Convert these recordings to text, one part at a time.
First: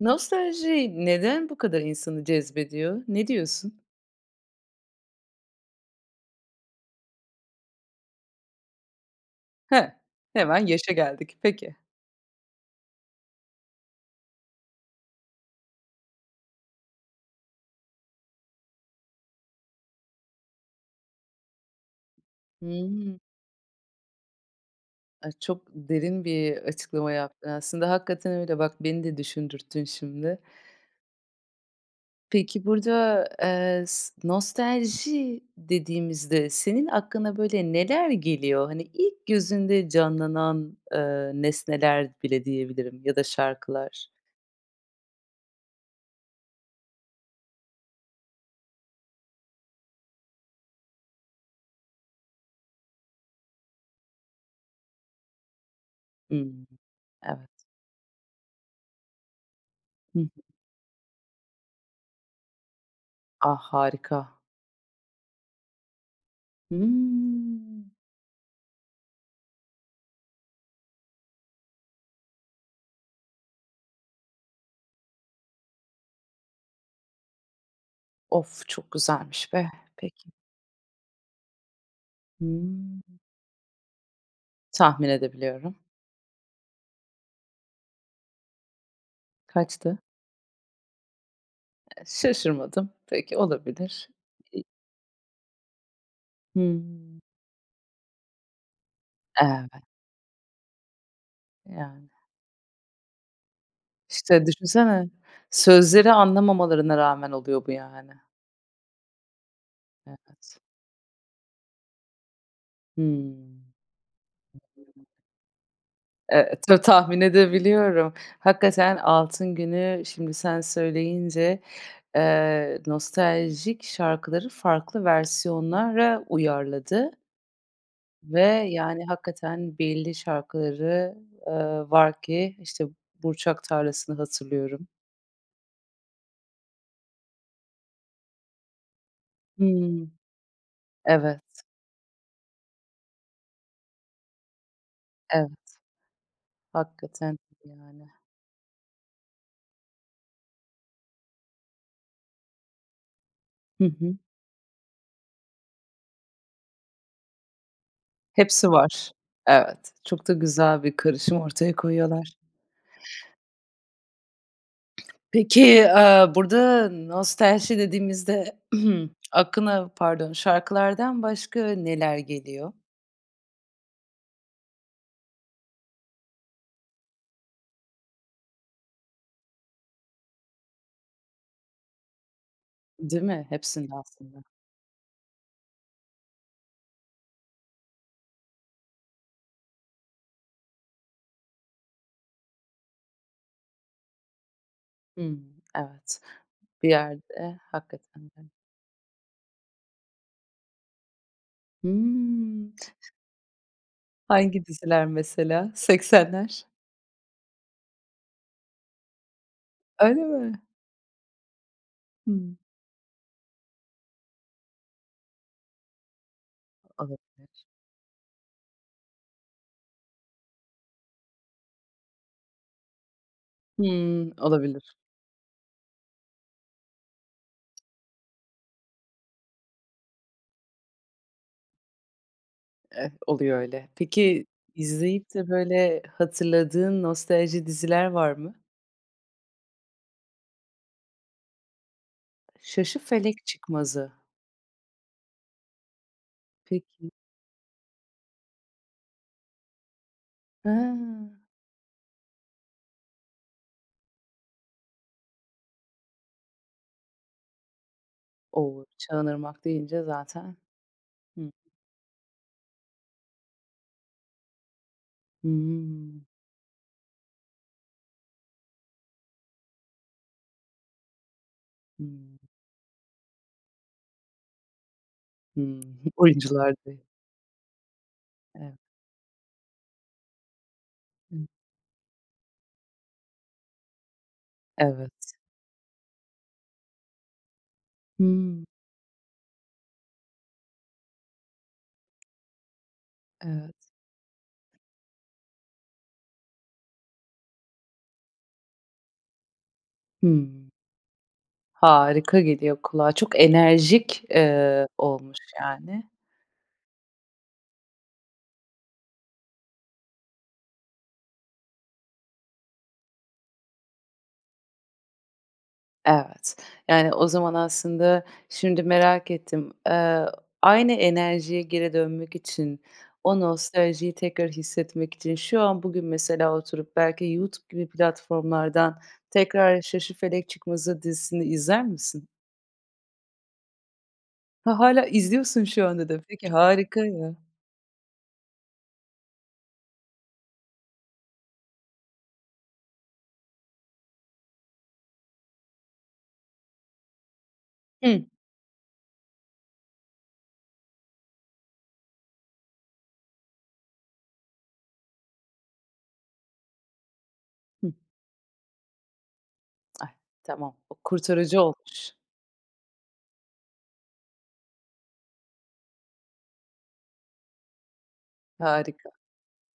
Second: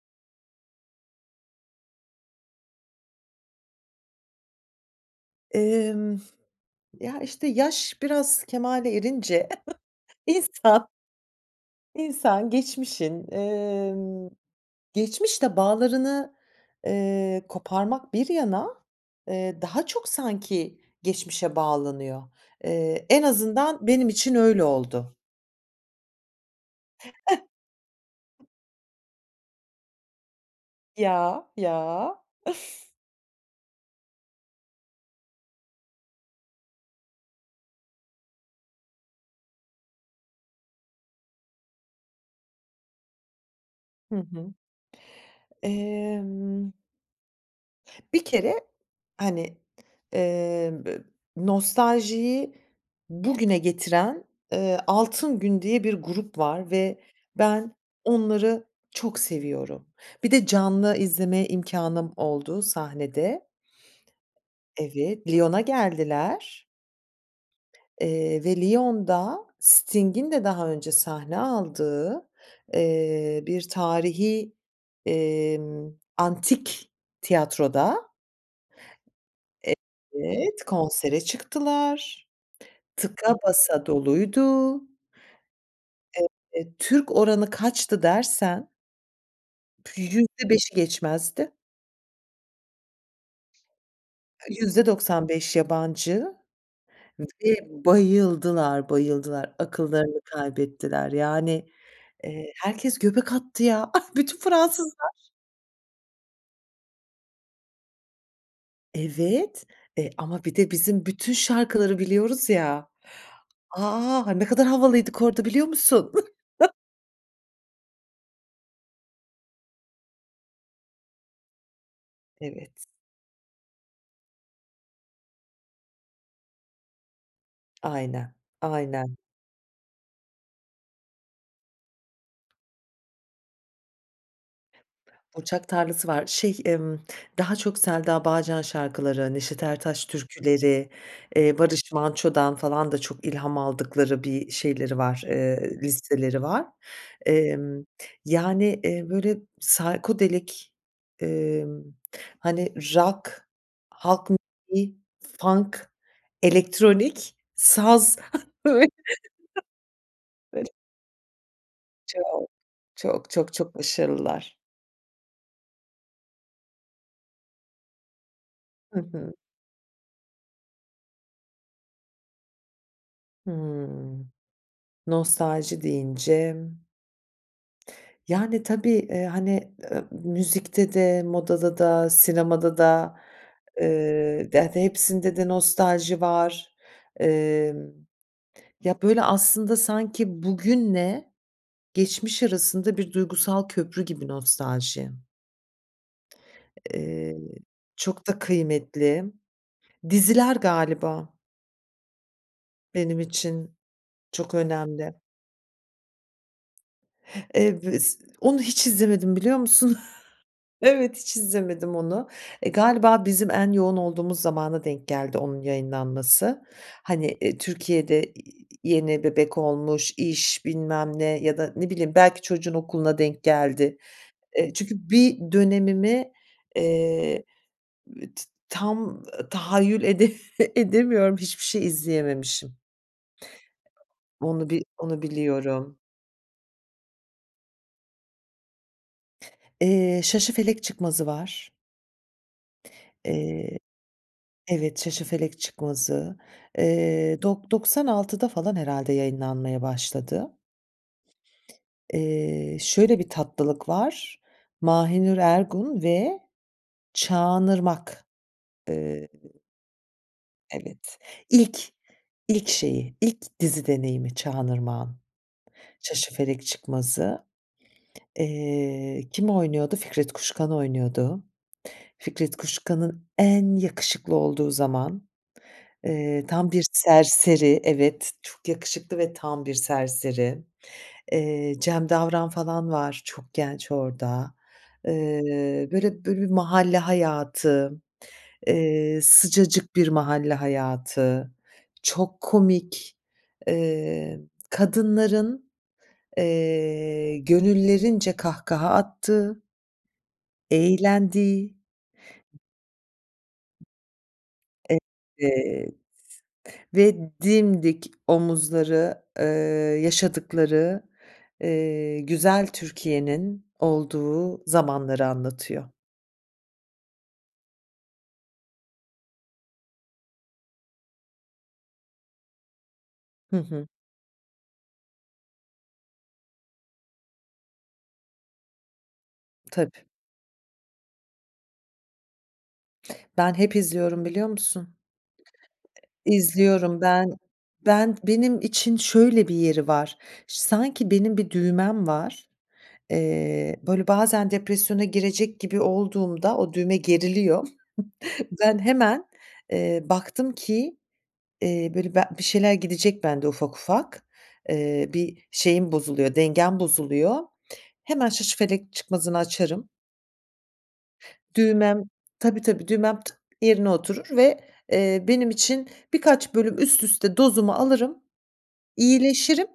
Nostalji neden bu kadar insanı cezbediyor? Ne diyorsun? Imm. Ya, işte, yaş biraz kemale erince He, hemen insan yaşa geldik. Peki. İnsan geçmişin, eee, geçmişle bağlarını, eee, koparmak bir yana, eee, daha çok sanki geçmişe bağlanıyor. Eee, Hıı. en azından benim için öyle oldu. A, çok derin bir açıklama yaptın. Aslında hakikaten öyle bak, beni de düşündürttün şimdi. Ya, ya. Peki, burada, eee, s nostalji dediğimizde senin aklına, böyle, neler geliyor? Hani, ilk gözünde canlanan, ııı, nesneler bile diyebilirim ya da şarkılar. Hı hı. Emm bir kere, hani, emm, ı nostaljiyi bugüne getiren, ııı, Altın Gün diye bir grup Hımm. var ve Evet. ben onları çok seviyorum. Hı hı. Bir de canlı izleme imkânım oldu sahnede. Ah, harika. Evet, Lyon'a geldiler. Hıı. Eee, ve Lyon'da Sting'in de daha önce sahne aldığı, eee, bir tarihî, emm, antik tiyatroda. Off, çok güzelmiş be! Peki. Evet, konsere çıktılar, Hımm. tıka basa doluydu. Tahmin edebiliyorum. Evet, Türk oranı kaçtı dersen Kaçtı? %5'i geçmezdi. E şaşırmadım. Peki, olabilir. %95 yabancı Hıı. ve bayıldılar, bayıldılar! Evet. Akıllarını kaybettiler. Yani, Yani. eee, herkes göbek attı ya, ah, bütün İşte, düşünsene, Fransızlar ş sözleri anlamamalarına rağmen oluyor bu yani. Evet, e, ama bir Evet. de bizim bütün şarkıları biliyoruz ya. Hıı. A! Ne kadar havalıydık orada biliyor musun? Eee, ta tahmin edebiliyorum. Hakikaten Altın Gün'ü şimdi sen söyleyince, eee, Evet. nostaljik şarkıları farklı versiyonlara uyarladı. Aynen, Ve, yani, aynen. hakikaten belli şarkıları, ııı, var ki, işte, Burçak Tarlası'nı hatırlıyorum. Burçak Tarlası var, şey, ımm, daha çok Selda Bağcan şarkıları, Neşet Ertaş Hıı. Türküleri, Evet. eee, Barış Manço'dan falan da çok ilham aldıkları bir şeyleri var, Evet. eee, listeleri var. Hakikaten iyi Emm, yani. yani, eee, böyle, psychodelic, eee, hani, rock, Hı hı. halk müziği, funk, elektronik, saz. Hepsi var. Evet. Çok da [unintelligible] güzel bir karışım ortaya koyuyorlar. Çok! Çok, çok, çok başarılılar. Peki, aaa, burada nostalji dediğimizde Hı hı. aklına Pardon. Şarkılardan başka neler geliyor? Hıı. Nostalji deyince Yani, tabii, eee, hani, ııı, müzikte de, modada da, sinemada da, Değil mi? ııı, Hepsinde aslında. de de hepsinde de nostalji var. Emm, ya, böyle, aslında sanki bugünle geçmiş arasında bir duygusal köprü gibi nostalji. Hımm. Evet. Bir Eee, yerde hakikaten çok da de kıymetli. Diziler galiba Hımm. benim için çok Hangi diziler önemli. mesela? Seksenler? Eee, bu iz Onu hiç izlemedim, biliyor musun? Öyle mi? Evet, hiç izlemedim onu. Hımm. Eee, galiba bizim en yoğun olduğumuz zamana denk geldi onun yayınlanması. Hani, iii, Olabilir. Türkiye'de i i yeni bebek olmuş, iş, bilmem ne ya da ne bileyim, belki çocuğun okuluna denk geldi. Hımm, Eee, olabilir. çünkü bir dönemimi, eee, t tam tahayyül ede edemiyorum, hiçbir şey izleyememişim. Eh. Oluyor öyle. Peki, Onu bi onu izleyip de, biliyorum. böyle, hatırladığın nostalji diziler var mı? Eee, Şaşıfelek Çıkmazı var. Şaşıfelek Eee Çıkmazı. Evet, Şaşıfelek Çıkmazı. Peki. Eee, dok doksan altıda falan herhâlde yayınlanmaya başladı. Ha. Eee, şöyle bir tatlılık var. Mahinur Ergun ve Çağan Irmak. O! "Çağan Eee Irmak" deyince zaten Evet. Hı. İlk ilk şeyi ilk dizi deneyimi Çağan Irmak'ın. Hımm. Şaşıfelek Çıkmazı. Eee, kim oynuyordu? Fikret Kuşkan oynuyordu. Hımm. Fikret Kuşkan'ın en yakışıklı olduğu zaman. Hımm. Eee, tam Oyuncular bir da iyi. serseri Evet, çok Eve yakışıklı ve tam bir serseri. Hı. Eee, Cem Davran falan var, çok genç orada. Evet. Eee, böyle böyle, bir mahalle hayatı, Hıı. eee, sıcacık bir mahalle hayatı, çok komik. Evet. Eee, kadınların, eee, gönüllerince kahkaha attığı Hımm. eğlendiği Harika geliyor kulağa. Çok enerjik, eee, olmuş, Evet yani. ve dimdik omuzları, eee, yaşadıkları, eee, güzel Türkiye'nin olduğu zamanları anlatıyor. Evet. Yani, o zaman aslında şimdi merak ettim. Eee, aynı enerjiye geri dönmek için, o Hı hı. nostaljiyi tekrar hissetmek için şu an, bugün mesela oturup belki Youtube gibi platformlardan tekrar Tabii. Şaşıfelek Çıkmazı dizisini izler misin? Ben hep izliyorum biliyor Ha, musun? hâlâ izliyorsun şu anda da. Peki, İzliyorum harika ben ya. ben benim için şöyle bir yeri var. Ş sanki benim bir düğmem var, eee, böyle, bazen depresyona girecek gibi olduğumda o düğme geriliyor. Hımm. Ben hemen, eee, baktım ki, eee, böyle, be bir şeyler gidecek bende ufak ufak, eee, bir şeyim bozuluyor, dengem bozuluyor. Hıı. Hemen Şaşıfelek Çıkmazı'nı açarım. Ay, tamam. O kurtarıcı Düğmem olmuş. Tabii, tabii düğmem yerine oturur ve, eee, benim için birkaç bölüm üst üste dozumu alırım, Harika. iyileşirim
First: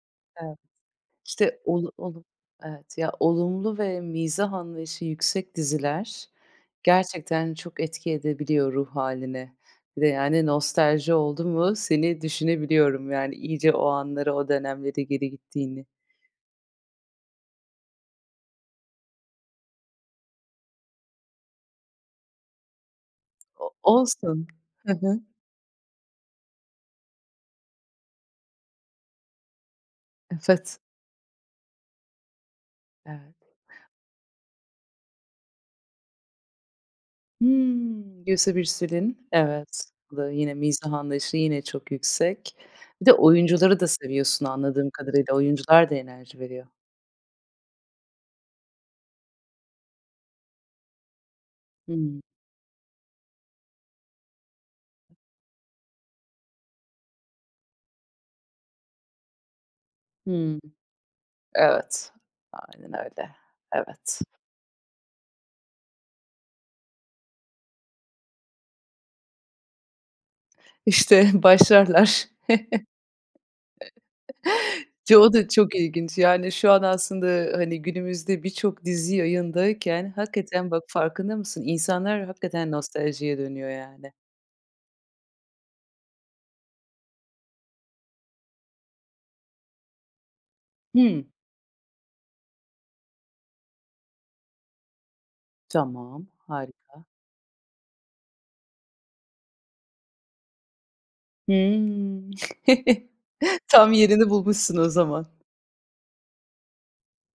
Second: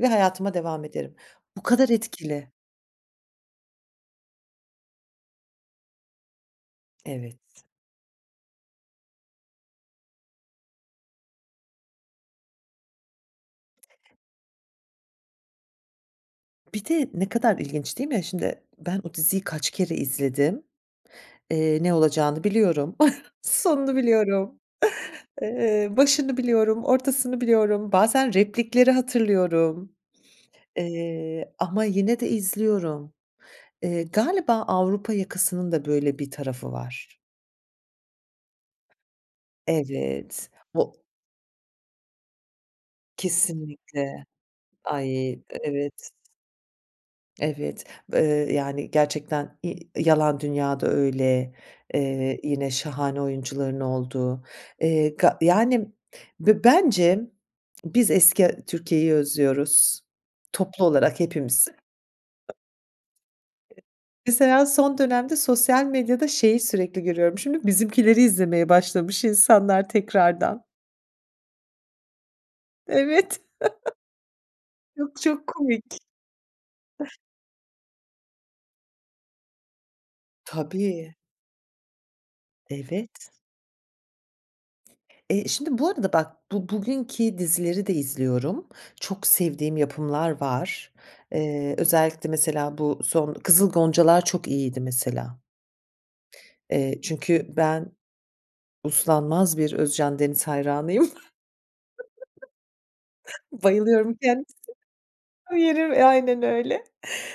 ve hayatıma Evet. devam ederim. İşte, Bu kadar olu olum etkili. Evet. Ya olumlu ve mizah anlayışı yüksek diziler gerçekten Evet. çok etki edebiliyor ruh hâline. Bir de, yani, nostalji oldu mu seni düşünebiliyorum, yani, iyice o anları o dönemlere geri gittiğini. Bir de ne kadar ilginç değil mi şimdi? Ben o diziyi kaç kere izledim? Eee, ne olacağını biliyorum. O Sonunu olsun. biliyorum. Hı hı. Iıı, başını biliyorum. Ortasını biliyorum. Bazen replikleri hatırlıyorum. Evet. Iıı, ama yine de izliyorum. Evet. Iıı, galiba Avrupa Yakası'nın da böyle bir tarafı var. Hımm. Gülse Birsel'in, evet. Bu da Evet, yine mizah vo anlayışı, yine çok yüksek. Bir de oyuncuları da Kesinlikle, seviyorsun anladığım ay, kadarıyla. e Oyuncular da evet. enerji veriyor. Evet. Iıı, yani, gerçekten i Yalan Dünya da öyle, Hımm. eee, yine şahane oyuncuların olduğu, eee, ga yani ve bence biz eski a Türkiye'yi özlüyoruz, Hımm. toplu olarak hepimiz. Evet. Aynen öyle. Evet. Mesela son dönemde sosyal medyada şeyi sürekli görüyorum şimdi, Bizimkiler'i izlemeye başlamış insanlar tekrardan. İşte, başlarlar. Evet. Çok çok [unintelligible] çok komik. ilginç. Yani, şu an [unintelligible] aslında, ııı, hani, günümüzde birçok dizi yayındayken hakikaten bak Tabii. farkında mısın? İnsanlar hakikaten Evet. nostaljiye dönüyor, yani. Eee, şimdi bu arada bak, bu bugünki dizileri de izliyorum. Çok sevdiğim yapımlar var. Hıı. Eee, özellikle mesela bu son Kızıl Goncalar çok iyiydi mesela. Tamam, Eee, harika. çünkü ben uslanmaz bir Özcan Deniz hayranıyım. Hııı. Tam Bayılıyorum yerini kendisine. bulmuşsun o zaman. O yeri aynen öyle.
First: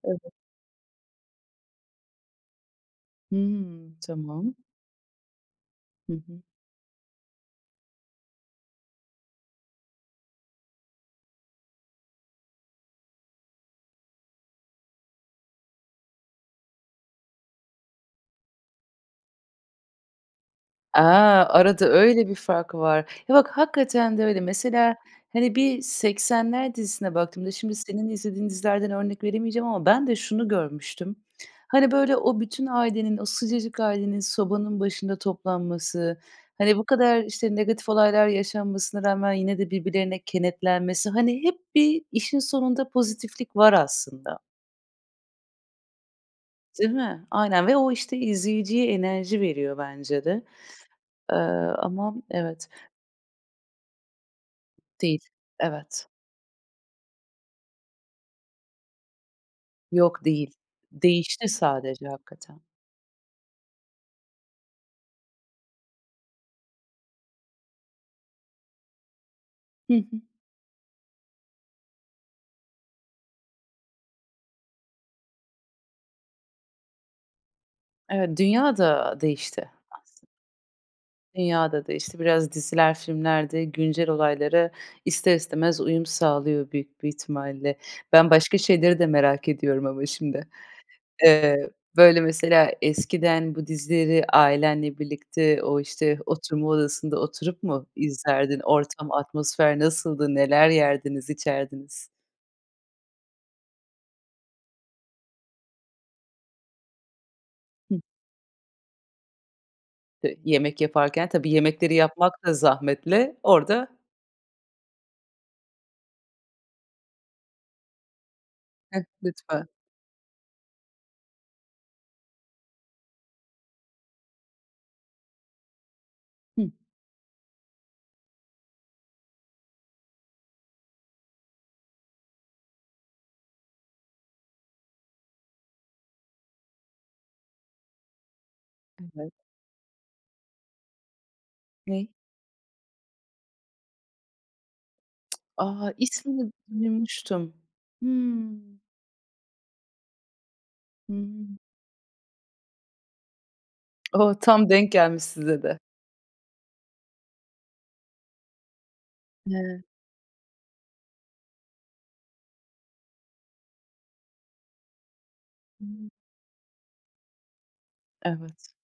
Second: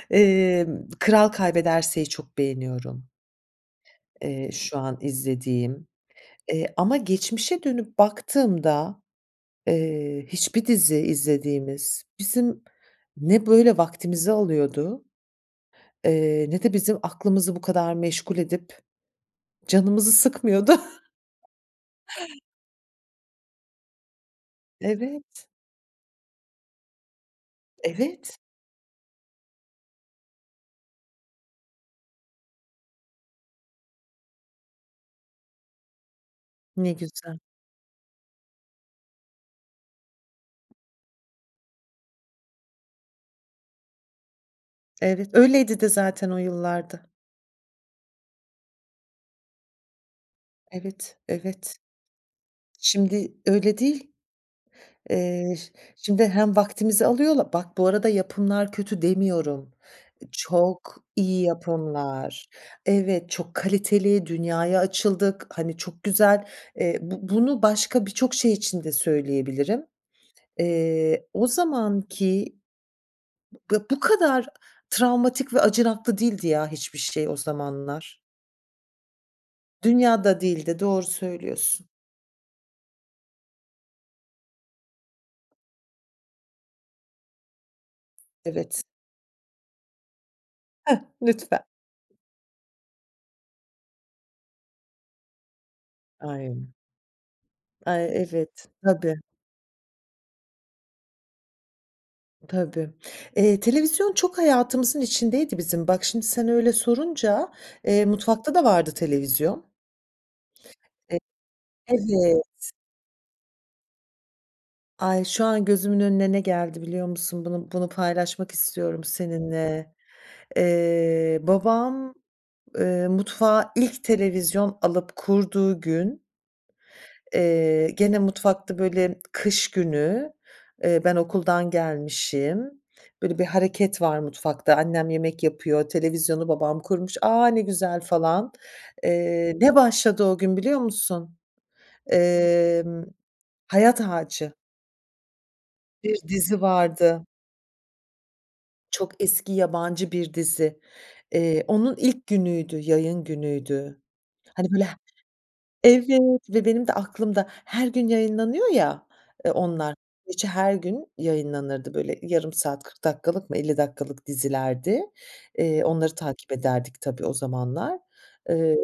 Evet. Eee, Kral Kaybederse'yi çok beğeniyorum. Hımm. Eee, Tamam. şu an izlediğim, Hı hı. eee, ama geçmişe dönüp baktığımda, eee, hiçbir dizi izlediğimiz bizim ne böyle vaktimizi alıyordu, eee, ne de bizim aklımızı bu kadar meşgul edip canımızı sıkmıyordu. A! Arada öyle bir fark var. Ya bak, hakikaten de öyle. Mesela, Evet. hani, bir Seksenler dizisine baktığımda şimdi senin Evet. izlediğin dizilerden örnek veremeyeceğim ama ben de şunu görmüştüm. Hani, böyle, o bütün ailenin, o sıcacık ailenin sobanın başında toplanması, hani, bu Ne kadar, güzel. işte, negatif olaylar yaşanmasına rağmen yine de birbirlerine kenetlenmesi, hani, hep bir işin sonunda pozitiflik var aslında. Evet, öyleydi de zaten o Değil yıllarda. mi? Aynen ve o, işte, izleyiciye enerji veriyor bence de. Evet, Eee, evet. ama evet. Şimdi öyle değil. Değil, Eee, şi evet. şimdi hem vaktimizi alıyorlar Bak, bu arada yapımlar kötü demiyorum, Yok, değil. çok iyi Değişti sadece yapımlar, hakikaten. evet, çok kaliteli, dünyaya açıldık, hani, çok güzel, eee, bu bunu başka birçok şey için de söyleyebilirim. Hı hı. Eee, o zamanki, b bu kadar travmatik ve acınaklı değildi ya hiçbir şey o zamanlar. Evet. Dünya da değişti Dünya as da değildi, doğru Dünya söylüyorsun. da değişti. Biraz diziler, filmler de güncel olaylara ister istemez uyum sağlıyor büyük bir ihtimalle. Ben başka Evet. şeyleri de merak ediyorum ama şimdi. Heh, lütfen. Eee, böyle, mesela eskiden bu dizileri ailenle birlikte o, işte, oturma Aynen. odasında oturup mu Ay, izlerdin? evet, Ortam, tabii. atmosfer nasıldı? Neler yerdiniz, içerdiniz? Tabii, eee, televizyon çok hayatımızın içindeydi bizim. Bak, şimdi sen öyle sorunca, Hıh. eee, mutfakta da vardı televizyon. Pe yemek E yaparken tabii yemekleri Evet. yapmak da zahmetli orada. Ay! Şu an gözümün önüne ne geldi biliyor musun? Bunu bunu paylaşmak Heh, istiyorum lütfen. seninle. Eee, babam, ııı, mutfağa ilk televizyon alıp kurduğu gün Hıh. eee, gene mutfakta, böyle, kış günü, eee, ben okuldan gelmişim, böyle, bir hareket var mutfakta annem yemek yapıyor, televizyonu babam kurmuş. "A! Ne güzel." falan. Evet. Eee, ne başladı o gün biliyor musun? Ne? Emm, Hayat Ağacı. A! Bir İsmini dizi vardı. duymuştum. Hımm. Çok eski yabancı bir dizi. Hıı. Eee, onun ilk günüydü, yayın günüydü. O! Tam Hani, böyle, he denk gelmiş size de. Evet, ve benim de aklımda. Her gün yayınlanıyor ya, ııı, [unintelligible] onlar, gerçi her gün yayınlanırdı, böyle, yarım saat, 40 dakikalık mı, 50 dakikalık dizilerdi. Eee, Hıı. onları takip ederdik tabii o zamanlar. Evet. Eee,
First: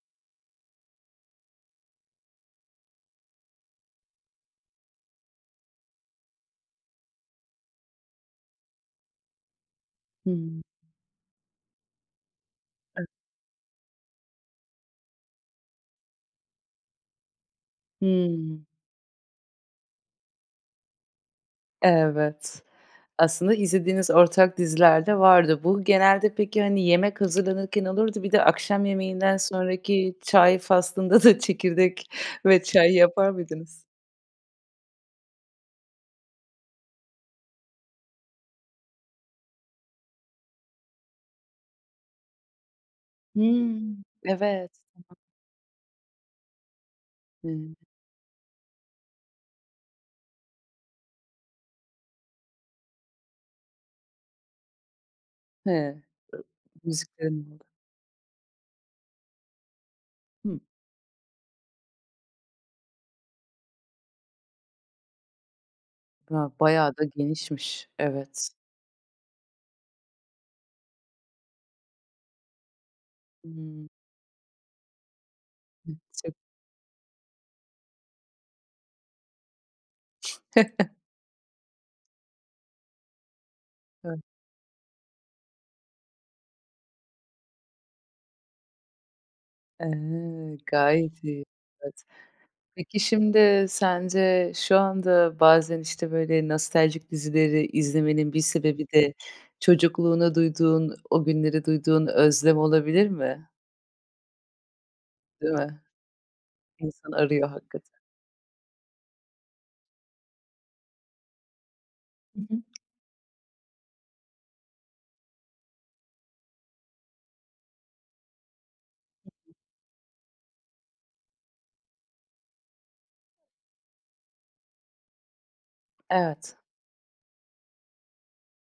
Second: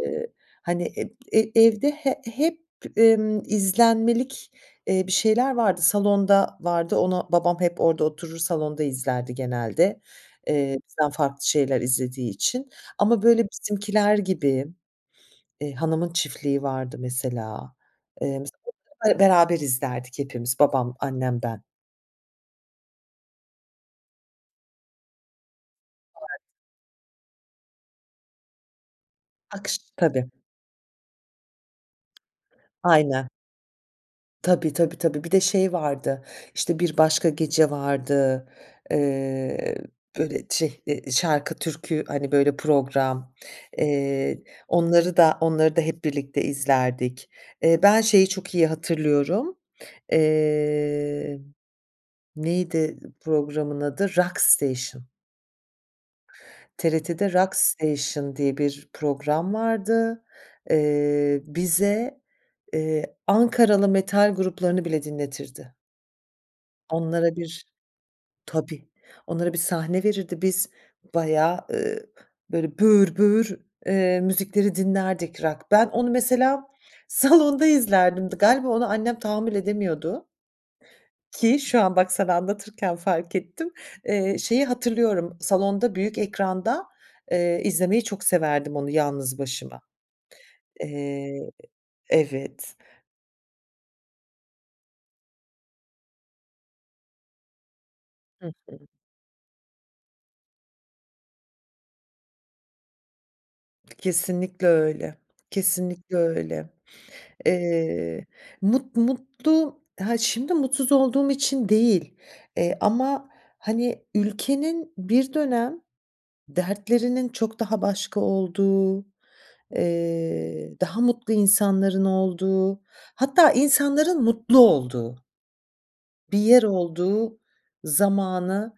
hani, eb e evde he hep, ımm, izlenmelik, eee, bir şeyler vardı. Salonda vardı, ona babam hep orada oturur salonda izlerdi genelde, Hıı. eee, bizden farklı şeyler izlediği için [unintelligible] ama, böyle, Bizimkiler gibi, eee, Hanımın Çiftliği vardı mesela, eee, Hımm. [unintelligible] beraber izlerdik hepimiz. Babam, annem, ben. Evet. Aslında izlediğiniz ortak diziler de vardı. Bu genelde [unintelligible] peki, hani, yemek hazırlanırken olurdu, bir de akşam yemeğinden Akş sonraki Tabii. çay faslında da çekirdek ve çay Aynen. yapar mıydınız? Tabii, tabii, tabii, bir de şey vardı, işte, Bir Başka Gece vardı, eee, böyle, şey, ı şarkı, türkü, hani, böyle, program, Hımm. eee, Evet. onları [unintelligible] da onları da hep birlikte izlerdik. Hıı. Eee, ben şeyi çok iyi hatırlıyorum. Eee, neydi programın adı? Rock Station. Hıı. I TRT'de Rock müziklerin [unintelligible] Station diye bir program vardı. Hımm. Eee, bize, eee, Ankaralı metal gruplarını bile dinletirdi. Ya, bayağı da Onlara bir genişmiş. Evet. Tabii, onlara bir sahne verirdi biz bayağı, ııı, böyle, böğür böğür, Hımm. eee, müzikleri dinlerdik rock. Ben onu [unintelligible] mesela salonda izlerdim, dı galiba ona annem tahammül edemiyordu. Ki şu an bak, sana anlatırken fark ettim, eee, şeyi hatırlıyorum salonda büyük ekranda, eee, izlemeyi çok severdim onu yalnız başıma. E! Gayet iyi. Eee, Evet. evet. Peki, şimdi sence şu anda bazen, işte, böyle, nostaljik dizileri izlemenin bir Hı sebebi hı. de çocukluğuna duyduğun, o günlere duyduğun özlem olabilir mi? Kesinlikle öyle, Değil mi? kesinlikle öyle. İnsan arıyor hakikaten. Eee, mut mutlu, ha, şimdi mutsuz olduğum için değil, Hı hı. eee, ama, hani, ülkenin bir dönem dertlerinin çok daha başka olduğu, Hı hı. eee, daha mutlu insanların olduğu hatta insanların mutlu olduğu bir Evet. yer olduğu zamanı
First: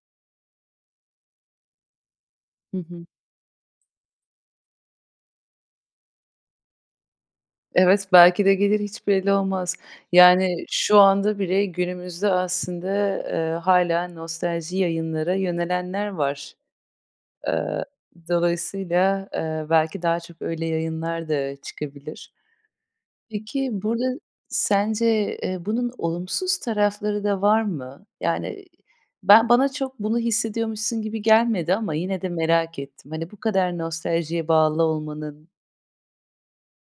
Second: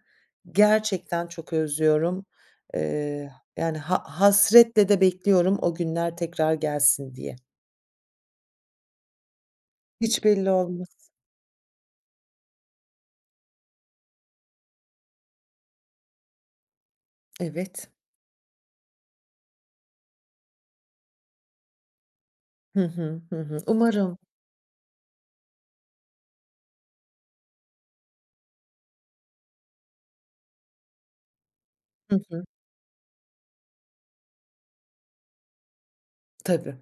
gerçekten çok özlüyorum. Hı hı. Eee, yani, ha hasretle de bekliyorum o günler tekrar gelsin diye. Evet, belki de gelir hiç belli olmaz. Hiç belli Yani, şu olmaz. anda bile günümüzde aslında, eee, hâlâ nostalji yayınlara yönelenler var. Aaa, Evet. dolayısıyla, eee, belki daha çok öyle yayınlar da çıkabilir. Hı hı. Hı hı. Peki, Umarım. burada sence, eee, bunun olumsuz tarafları da var mı? Yani, ben bana çok bunu hissediyormuşsun gibi gelmedi ama Hı yine de hı. merak ettim. Hani, bu kadar nostaljiye bağlı olmanın Tabii.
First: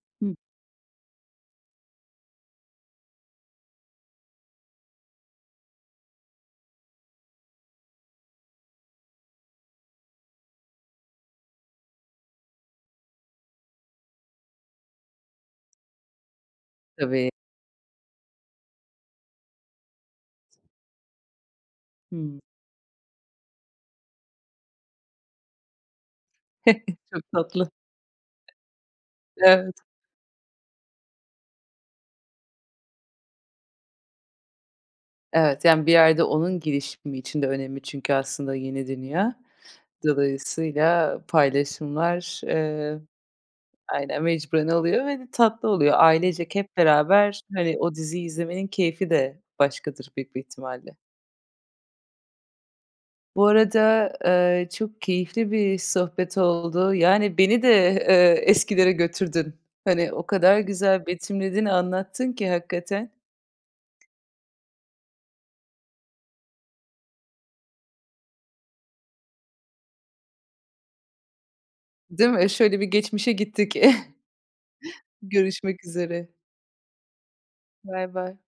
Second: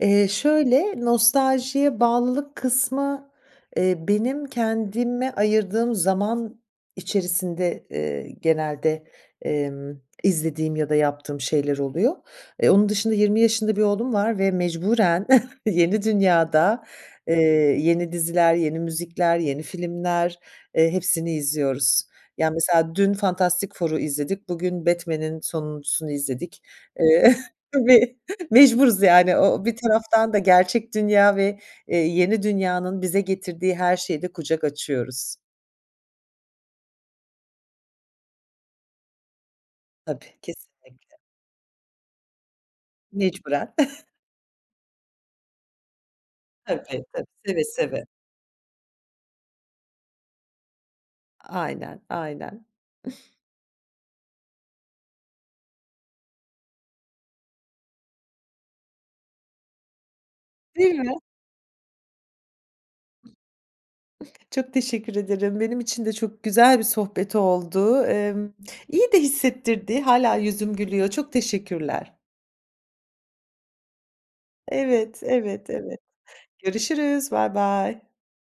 Eee, Hıh. şöyle, nostaljiye bağlılık kısmı, eee, benim kendime ayırdığım zaman içerisinde, eee, genelde, emm, izlediğim ya da yaptığım şeyler oluyor. Eee, onun dışında 20 yaşında bir oğlum var ve mecburen yeni dünyada, Tabii. eee, yeni diziler, yeni müzikler, yeni filmler, eee, hepsini izliyoruz. Hıı. Ya, mesela dün Fantastic Four'u izledik, bugün Batman'in sonuncusunu izledik. Çok Eee, tatlı. tabii. Mecburuz yani o o bir Evet. taraftan da gerçek dünya ve, eee, yeni dünyanın bize getirdiği her şeye de kucak açıyoruz. Evet, yani, bir yerde onun gelişimi için de önemli çünkü aslında yeni dünya. Tabii, Dolayısıyla kesinlikle. paylaşımlar, eee Mecburen. Aynen, mecburen oluyor ve de tatlı oluyor. Ailecek hep Tabii, tab beraber, Seve hani, o seve. diziyi izlemenin keyfi de başkadır büyük bir ihtimalle. Aynen, aynen. Bu arada, eee, çok keyifli bir sohbet oldu. Yani, beni de, eee, eskilere götürdün. Hani, o kadar Değil güzel mi? betimledin, anlattın ki hakikaten. Çok teşekkür ederim, benim için de çok güzel bir sohbet oldu. Emm, iyi de hissettirdi, hâlâ yüzüm gülüyor. Çok teşekkürler. Değil mi? Şöyle bir geçmişe gittik. Evet, evet, Görüşmek evet, üzere. görüşürüz. Baybay. Baybay.